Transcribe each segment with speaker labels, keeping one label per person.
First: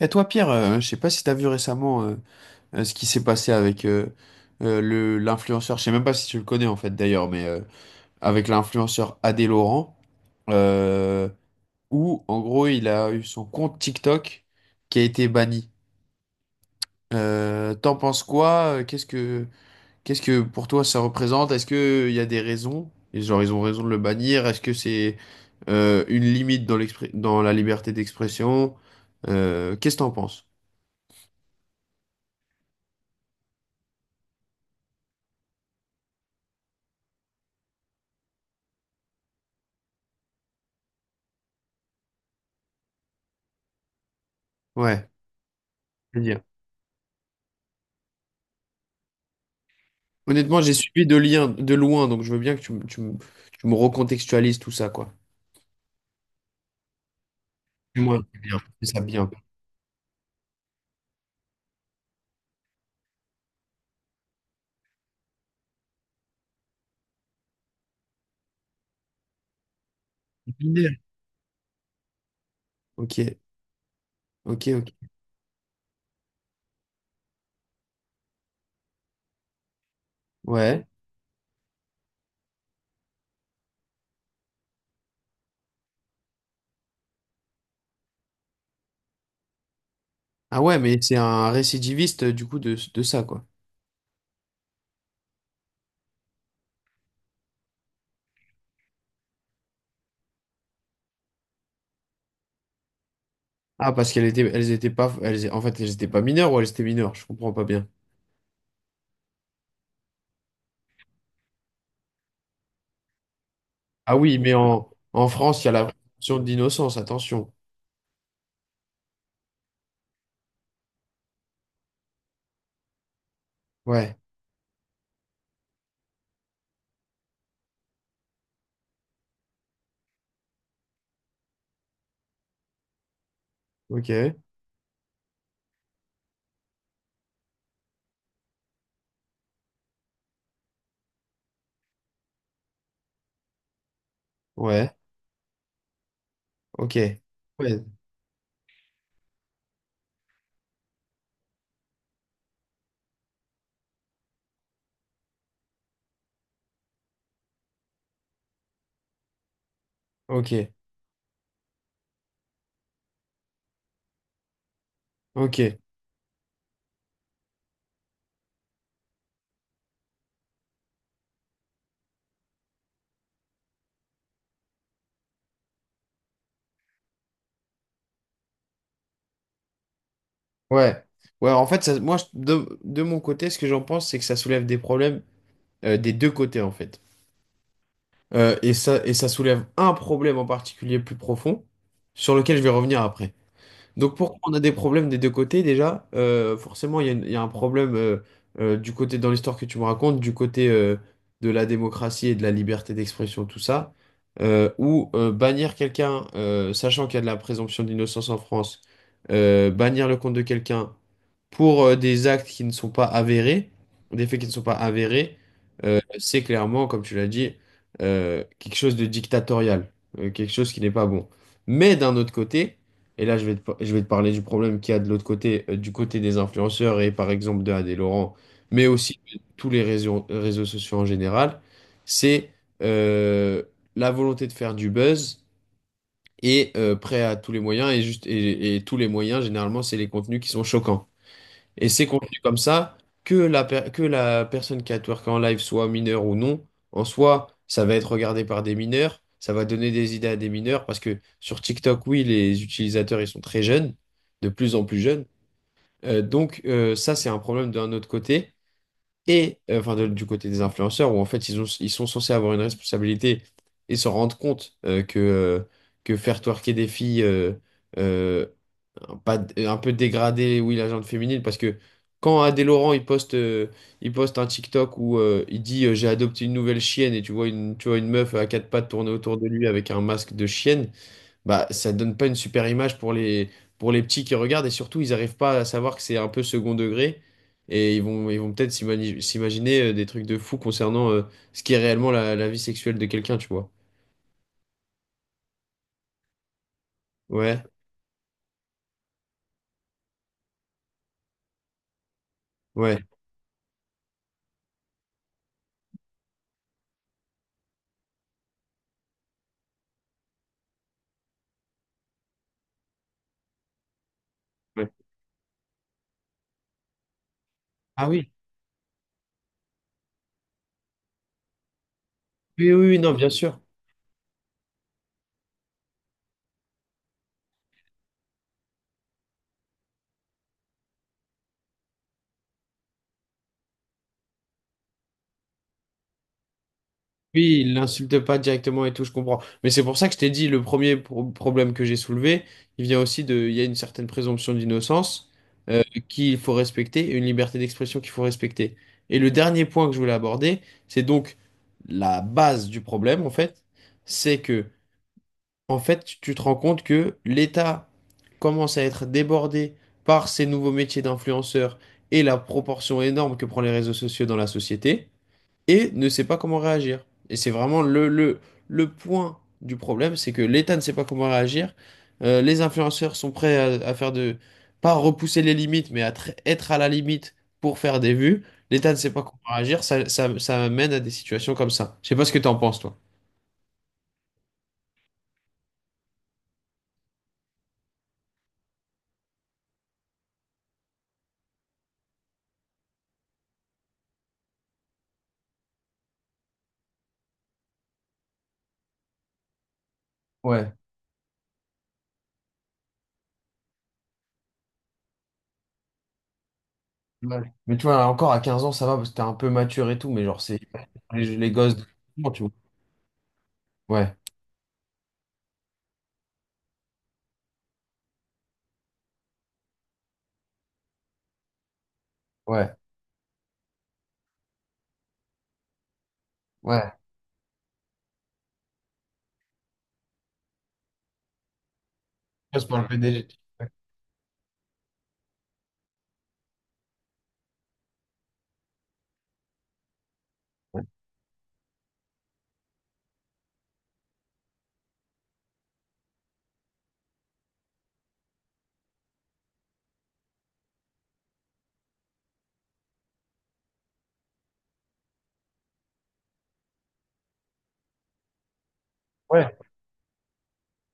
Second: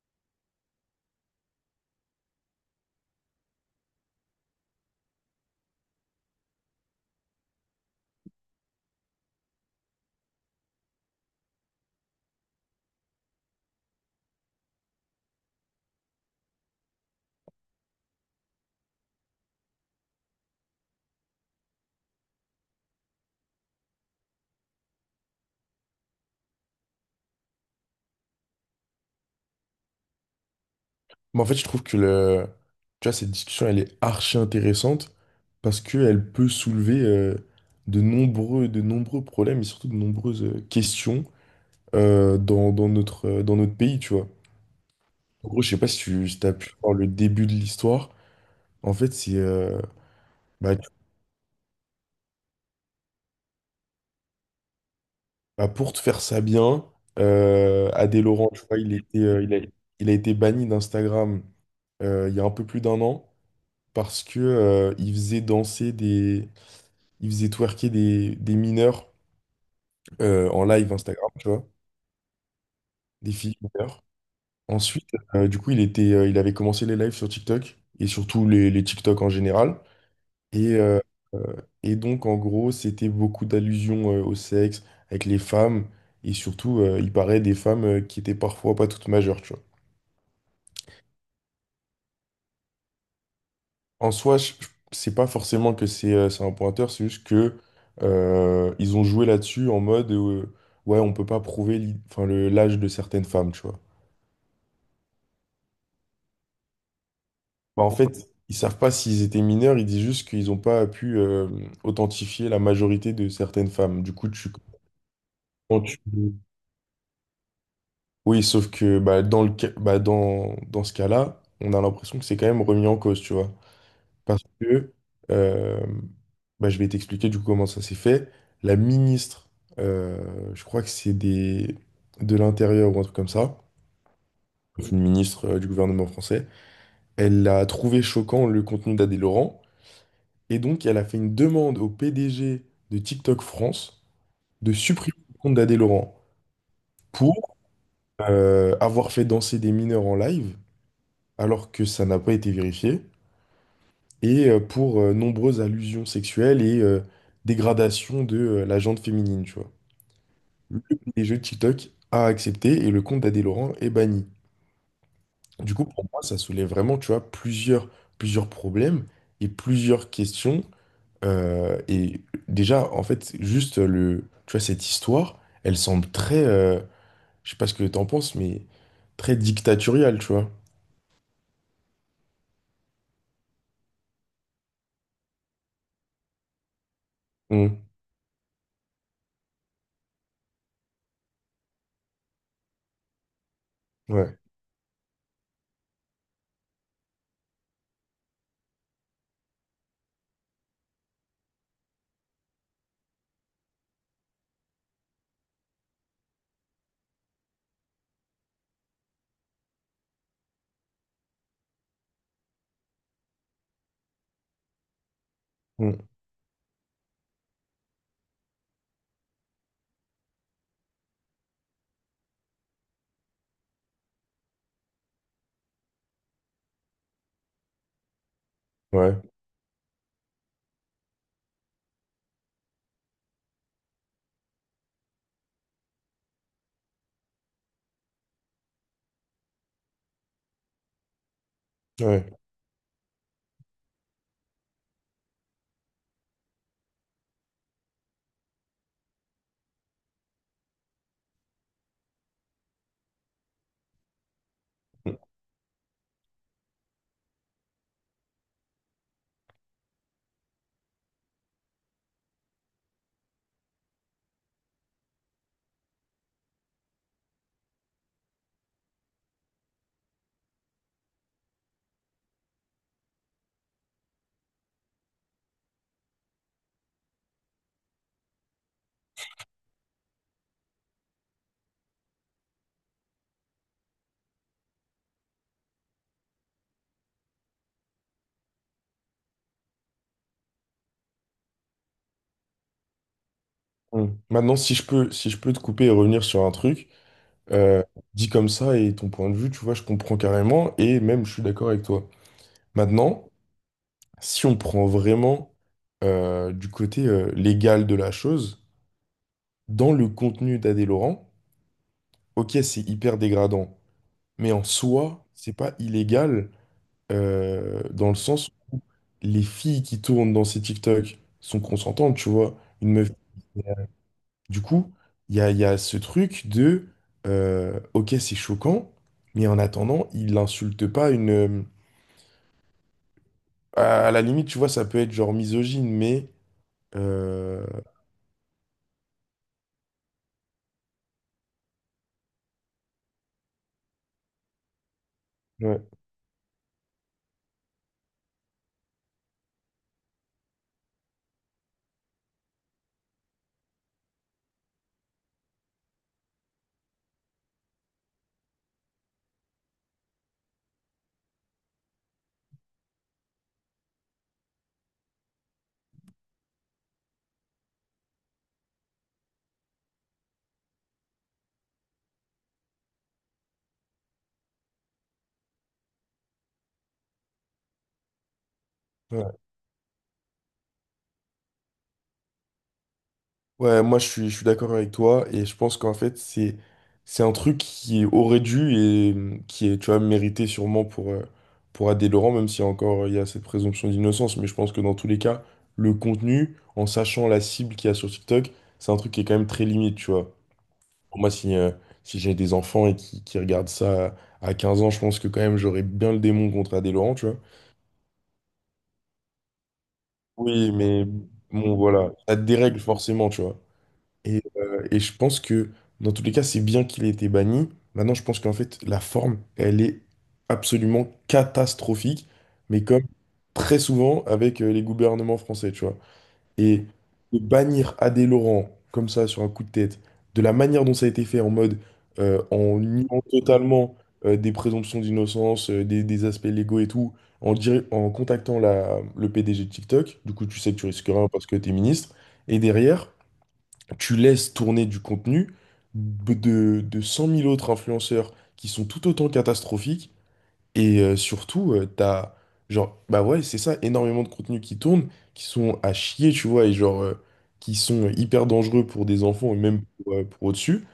Speaker 1: Et toi, Pierre, je sais pas si t'as vu récemment ce qui s'est passé avec le l'influenceur. Je sais même pas si tu le connais en fait d'ailleurs, mais avec l'influenceur Adé Laurent, euh, où en gros il a eu son compte TikTok qui a été banni. T'en penses quoi? Qu'est-ce que pour toi ça représente? Est-ce que il y a des raisons? Et genre ils ont raison de le bannir? Est-ce que c'est une limite dans dans la liberté d'expression? Qu'est-ce que t'en penses?
Speaker 2: Mais en fait, je trouve que le... tu vois, cette discussion, elle est archi intéressante parce qu'elle peut soulever de nombreux problèmes et surtout de nombreuses questions dans, dans notre pays, tu vois.
Speaker 1: Ouais.
Speaker 2: En gros, je sais pas si tu as pu voir le début de l'histoire. En fait, c'est...
Speaker 1: Honnêtement, j'ai
Speaker 2: bah, tu-
Speaker 1: suivi de lien, de loin, donc je veux bien que tu me tu me recontextualises tout ça, quoi.
Speaker 2: bah, pour te faire ça bien,
Speaker 1: Moi,
Speaker 2: Adé Laurent,
Speaker 1: bien,
Speaker 2: tu vois,
Speaker 1: fais ça bien.
Speaker 2: il a été banni d'Instagram il y a un peu plus d'un an parce que, il faisait danser des... Il faisait twerker des mineurs en live Instagram, tu vois,
Speaker 1: Ok,
Speaker 2: des filles mineures.
Speaker 1: ok,
Speaker 2: Ensuite,
Speaker 1: ok.
Speaker 2: du coup, il avait commencé les lives sur TikTok et surtout les TikTok en général. Et,
Speaker 1: Ouais.
Speaker 2: euh, euh, et donc, en gros, c'était beaucoup d'allusions au sexe avec les femmes et surtout, il paraît des femmes qui étaient parfois pas toutes majeures, tu vois.
Speaker 1: Ah ouais, mais c'est un récidiviste du coup de ça, quoi.
Speaker 2: En soi, c'est pas forcément que c'est un pointeur, c'est juste que ils ont joué là-dessus en mode ouais, on peut pas prouver enfin, l'âge de certaines femmes, tu vois.
Speaker 1: Ah, parce qu'elles étaient, elles étaient pas, elles, en fait, elles étaient pas mineures ou elles étaient mineures, je comprends pas
Speaker 2: Bah,
Speaker 1: bien.
Speaker 2: en fait, ils savent pas s'ils étaient mineurs, ils disent juste qu'ils n'ont pas pu authentifier la majorité de certaines femmes. Du
Speaker 1: Ah
Speaker 2: coup,
Speaker 1: oui, mais en, en France, il y a
Speaker 2: quand
Speaker 1: la
Speaker 2: tu-
Speaker 1: présomption d'innocence, attention.
Speaker 2: oui, sauf que bah, dans, dans ce cas-là, on a l'impression que c'est quand même remis en cause, tu vois.
Speaker 1: Ouais,
Speaker 2: Parce que, euh, bah, je vais t'expliquer du coup comment ça s'est fait. La ministre, je crois que c'est des... de l'Intérieur ou un truc comme ça,
Speaker 1: ok,
Speaker 2: une ministre du gouvernement français, elle a trouvé choquant le contenu d'Adé Laurent. Et donc, elle a fait une demande au PDG de TikTok France de
Speaker 1: ouais,
Speaker 2: supprimer le compte d'Adé Laurent
Speaker 1: ok,
Speaker 2: pour
Speaker 1: ouais,
Speaker 2: avoir fait danser des mineurs en live, alors que ça n'a pas été vérifié, et pour nombreuses allusions sexuelles et dégradation de la gente féminine, tu vois.
Speaker 1: ok,
Speaker 2: Le PDG de TikTok a accepté et le compte d'Adé Laurent est banni.
Speaker 1: ok,
Speaker 2: Du coup, pour moi, ça soulève vraiment, tu vois, plusieurs, plusieurs problèmes et plusieurs questions. Euh, et déjà, en fait, juste le, tu vois, cette histoire, elle semble très, euh, je sais pas ce que t'en penses, mais très dictatoriale, tu vois.
Speaker 1: ouais. Ouais, en fait, ça, moi, je- de mon côté, ce que j'en pense, c'est que ça soulève des problèmes des deux côtés en fait.
Speaker 2: Mm.
Speaker 1: Et ça soulève un problème en particulier plus profond, sur lequel je vais revenir après. Donc pourquoi
Speaker 2: Ouais.
Speaker 1: on a des problèmes des deux côtés déjà? Forcément, il y a un problème du côté dans l'histoire que tu me racontes, du côté de la démocratie et de la liberté d'expression, tout ça, où bannir quelqu'un, sachant qu'il y a de la présomption d'innocence en France, bannir le compte de quelqu'un pour des actes qui ne sont pas avérés, des faits qui ne sont pas avérés,
Speaker 2: Mm.
Speaker 1: c'est clairement, comme tu l'as dit, quelque chose de dictatorial, quelque chose qui n'est pas bon. Mais d'un autre côté, et là, je vais te parler du problème qu'il y a de l'autre côté, du côté des influenceurs et par exemple de Adé Laurent, mais aussi
Speaker 2: Ouais.
Speaker 1: de tous les réseaux sociaux en général, c'est euh, la volonté de faire du buzz et prêt à tous les moyens. Et, juste, et tous les moyens, généralement, c'est les contenus qui sont choquants. Et c'est
Speaker 2: Ouais.
Speaker 1: contenu comme ça, que que la personne qui a twerké en live soit mineure ou non, en soi, ça va être regardé par des mineurs, ça va donner des idées à des mineurs, parce que sur TikTok, oui, les utilisateurs, ils sont très jeunes, de plus en plus
Speaker 2: Mm.
Speaker 1: jeunes. Ça, c'est un problème d'un autre côté, et du côté des influenceurs, où en fait, ils ont, ils sont censés avoir une responsabilité et se rendre compte que faire twerker des filles... euh, pas d- un peu dégradé, oui, la gente féminine, parce que quand Adé Laurent il poste un TikTok où il dit j'ai adopté une nouvelle chienne et tu vois une meuf à quatre pattes tourner autour de lui avec un masque de chienne, bah ça donne pas une super image pour les petits qui regardent et surtout ils arrivent pas à savoir que c'est un peu second degré et ils vont peut-être s'imaginer des trucs de fou concernant ce qui est réellement la vie sexuelle de quelqu'un, tu vois.
Speaker 2: Mm. Maintenant, si je peux, si je peux te couper et revenir sur un truc,
Speaker 1: Ouais,
Speaker 2: euh, dit comme ça et ton point de vue, tu vois, je comprends carrément et même je suis d'accord avec toi.
Speaker 1: ouais.
Speaker 2: Maintenant, si on prend vraiment du côté légal de la chose, dans le contenu d'Adé Laurent, ok, c'est hyper dégradant. Mais en
Speaker 1: Ouais.
Speaker 2: soi, c'est pas illégal
Speaker 1: Ah
Speaker 2: dans le
Speaker 1: oui.
Speaker 2: sens où les filles qui tournent dans ces TikTok sont consentantes, tu vois.
Speaker 1: Oui, oui,
Speaker 2: Une
Speaker 1: oui,
Speaker 2: meuf.
Speaker 1: non, bien sûr.
Speaker 2: Du coup, il y a ce truc de ok, c'est choquant, mais en attendant, il n'insulte pas une. À la limite, tu vois, ça peut être genre misogyne, mais.
Speaker 1: Oui,
Speaker 2: euh,
Speaker 1: il l'insulte pas directement et tout, je comprends. Mais c'est pour ça que je t'ai dit, le premier problème que j'ai soulevé, il vient aussi de, il y a une certaine présomption d'innocence
Speaker 2: ouais,
Speaker 1: euh, qu'il faut respecter et une liberté d'expression qu'il faut respecter. Et le dernier point que je voulais aborder, c'est donc la base du problème, en fait, c'est que, en fait, tu te rends compte que l'État commence à être débordé par ces nouveaux métiers d'influenceurs et la proportion énorme que prend les réseaux sociaux dans la société et ne sait pas comment réagir. Et c'est vraiment le point du problème, c'est que l'État ne sait pas comment réagir. Les influenceurs sont prêts à faire de, pas repousser les limites, mais à être à la limite pour faire des vues. L'État ne sait pas
Speaker 2: ouais.
Speaker 1: comment réagir, ça mène à des situations comme ça. Je sais pas ce que tu en penses, toi.
Speaker 2: Ouais, moi je suis d'accord avec toi et je pense qu'en fait c'est un truc qui aurait dû et qui est tu vois mérité sûrement pour Adé Laurent, même si encore il y a cette présomption d'innocence, mais je pense que dans tous les cas le contenu, en sachant la cible qu'il y a sur TikTok, c'est un truc qui est quand même très limite, tu vois.
Speaker 1: Ouais.
Speaker 2: Pour moi si si j'ai des enfants et qui regardent ça à 15 ans, je pense que quand même j'aurais bien le démon contre Adé Laurent, tu vois.
Speaker 1: Ouais. Mais tu vois, encore à 15 ans, ça va parce que t'es un peu mature et tout, mais genre, c'est
Speaker 2: Oui mais
Speaker 1: les gosses
Speaker 2: bon
Speaker 1: de...
Speaker 2: voilà ça
Speaker 1: tu
Speaker 2: te
Speaker 1: vois.
Speaker 2: dérègle forcément, tu vois.
Speaker 1: Ouais,
Speaker 2: Et je pense que dans tous les cas, c'est bien qu'il ait été banni. Maintenant, je pense qu'en fait, la forme, elle est absolument catastrophique,
Speaker 1: ouais,
Speaker 2: mais comme très souvent avec les gouvernements français, tu vois. Et
Speaker 1: ouais.
Speaker 2: de bannir Adé Laurent comme ça sur un coup de tête, de la manière dont ça a été fait, en mode
Speaker 1: Je passe
Speaker 2: en
Speaker 1: par le
Speaker 2: niant
Speaker 1: PDG.
Speaker 2: totalement des présomptions d'innocence, des aspects légaux et tout, en contactant la, le PDG de TikTok, du coup, tu sais que tu risques rien parce que t'es ministre. Et derrière, tu laisses tourner du contenu de 100 000 autres influenceurs qui sont tout autant catastrophiques. Surtout, genre, bah ouais, c'est ça, énormément de contenus qui tournent, qui sont à chier, tu vois, et genre, qui sont hyper dangereux pour des enfants et même pour au-dessus,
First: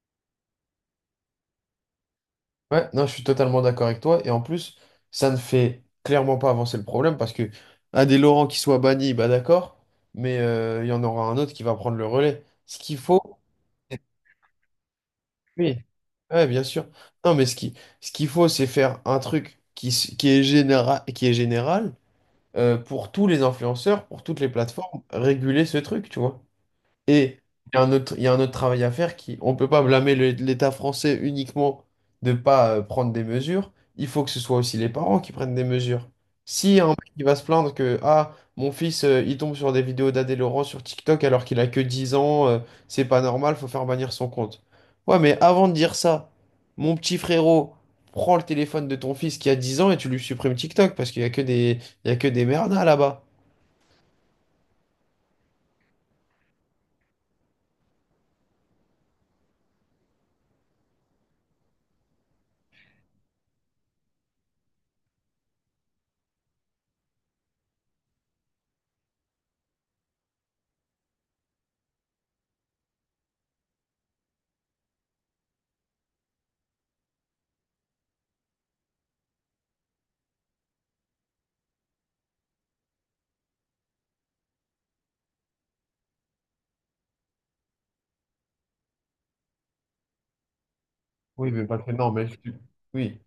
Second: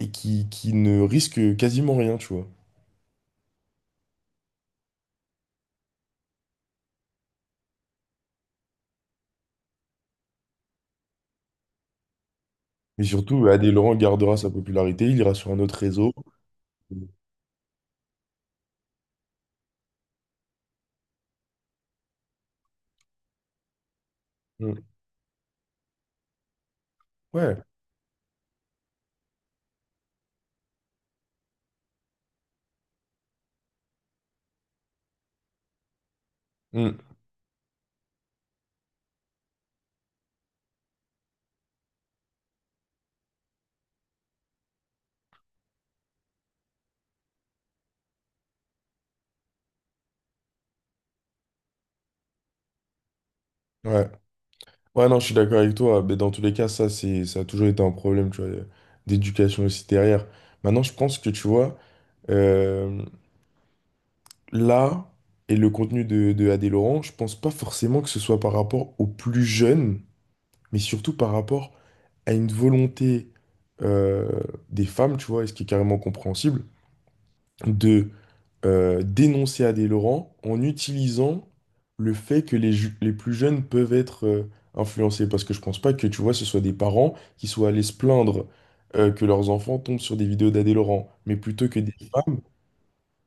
Speaker 2: et qui ne risquent quasiment rien, tu vois.
Speaker 1: Ouais, non, je suis totalement d'accord avec toi. Et en plus, ça ne fait clairement pas avancer le problème parce que un des Laurent qui soit banni, bah d'accord, mais il y en aura un autre qui va prendre le relais. Ce qu'il
Speaker 2: Mais
Speaker 1: faut,
Speaker 2: surtout, bah, Adé Laurent gardera sa popularité, il ira sur un
Speaker 1: oui,
Speaker 2: autre réseau.
Speaker 1: ouais, bien sûr.
Speaker 2: Mm.
Speaker 1: Non, mais ce qui, ce qu'il faut, c'est faire un truc qui, s- qui est général pour tous les influenceurs, pour toutes les plateformes, réguler ce truc, tu vois. Et
Speaker 2: Ouais.
Speaker 1: il y a un autre travail à faire qui, on ne peut pas blâmer l'État français uniquement de ne pas prendre des mesures. Il faut que ce soit aussi les parents qui prennent des mesures. Si un
Speaker 2: Mm.
Speaker 1: mec qui va se plaindre que ah mon fils il tombe sur des vidéos d'Adé Laurent sur TikTok alors qu'il a que 10 ans, c'est pas normal, faut faire bannir son compte. Ouais, mais avant de dire ça, mon petit frérot, prends le téléphone de ton fils qui a 10 ans et tu lui supprimes TikTok parce qu'il y a que des il y a que des merdas là-bas.
Speaker 2: Ouais. Ouais, non, je suis d'accord avec toi. Mais dans tous les cas, ça, c'est, ça a toujours été un problème, tu vois, d'éducation aussi derrière. Maintenant, je pense que, tu vois, euh, là, et le contenu de Adé Laurent, je pense pas forcément que ce soit par rapport aux plus jeunes, mais surtout par rapport à une volonté euh, des femmes, tu vois, et ce qui est carrément compréhensible, de dénoncer Adé Laurent en utilisant le fait que les, les plus jeunes peuvent être influencés. Parce que je pense pas que, tu vois, ce soit des parents qui soient allés se plaindre que leurs enfants tombent sur des vidéos d'Adé Laurent, mais
Speaker 1: Oui, mais
Speaker 2: plutôt
Speaker 1: pas
Speaker 2: que
Speaker 1: que
Speaker 2: des
Speaker 1: non, mais je-
Speaker 2: femmes.
Speaker 1: oui.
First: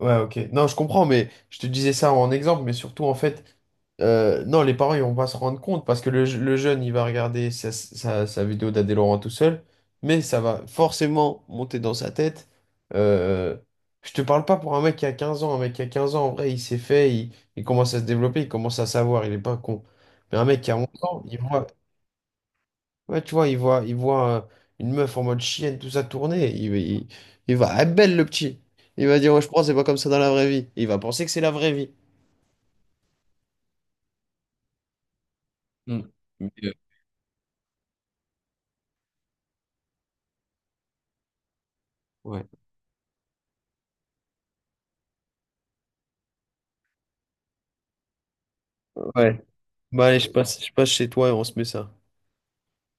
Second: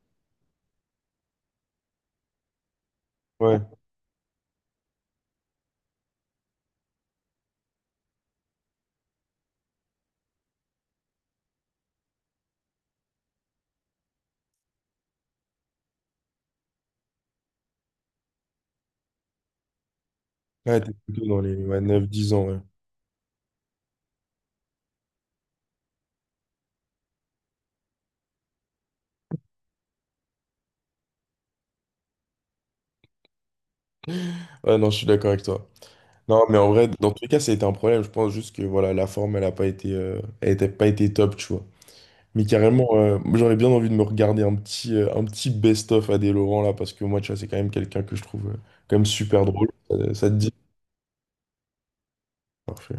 Speaker 1: Ouais, ok. Non, je comprends, mais je te disais ça en exemple, mais surtout en fait,
Speaker 2: Ouais,
Speaker 1: non, les parents ils vont pas se rendre compte parce que le jeune il va regarder sa vidéo d'Adé Laurent tout seul, mais ça va forcément monter dans sa tête. Euh, je te parle pas pour un mec qui a 15 ans, un mec qui a 15 ans en vrai il commence à se développer, il commence à savoir, il est pas con. Mais un mec qui a
Speaker 2: ouais,
Speaker 1: 11
Speaker 2: t'es
Speaker 1: ans,
Speaker 2: plutôt
Speaker 1: il
Speaker 2: dans les
Speaker 1: voit.
Speaker 2: ouais, 9-10 ans. Ouais.
Speaker 1: Ouais, tu vois, il voit une meuf en mode chienne, tout ça tourner. Il va, ah, belle le petit. Il va dire, ouais, je pense, c'est pas comme ça dans la vraie vie. Et il va penser que c'est la vraie vie.
Speaker 2: Ouais, non, je suis d'accord avec toi.
Speaker 1: Mm.
Speaker 2: Non,
Speaker 1: Mais,
Speaker 2: mais en vrai, dans tous les cas, ça a été un problème. Je pense juste que voilà, la forme, elle a pas été, elle était pas été top, tu vois. Mais
Speaker 1: Ouais.
Speaker 2: carrément, j'aurais bien envie de me regarder un petit best-of Adé Laurent là, parce que moi, tu vois, c'est quand même quelqu'un que je trouve quand même
Speaker 1: Ouais.
Speaker 2: super drôle.
Speaker 1: Bah allez,
Speaker 2: Ça te dit?
Speaker 1: je passe chez toi et on se met ça.
Speaker 2: Parfait.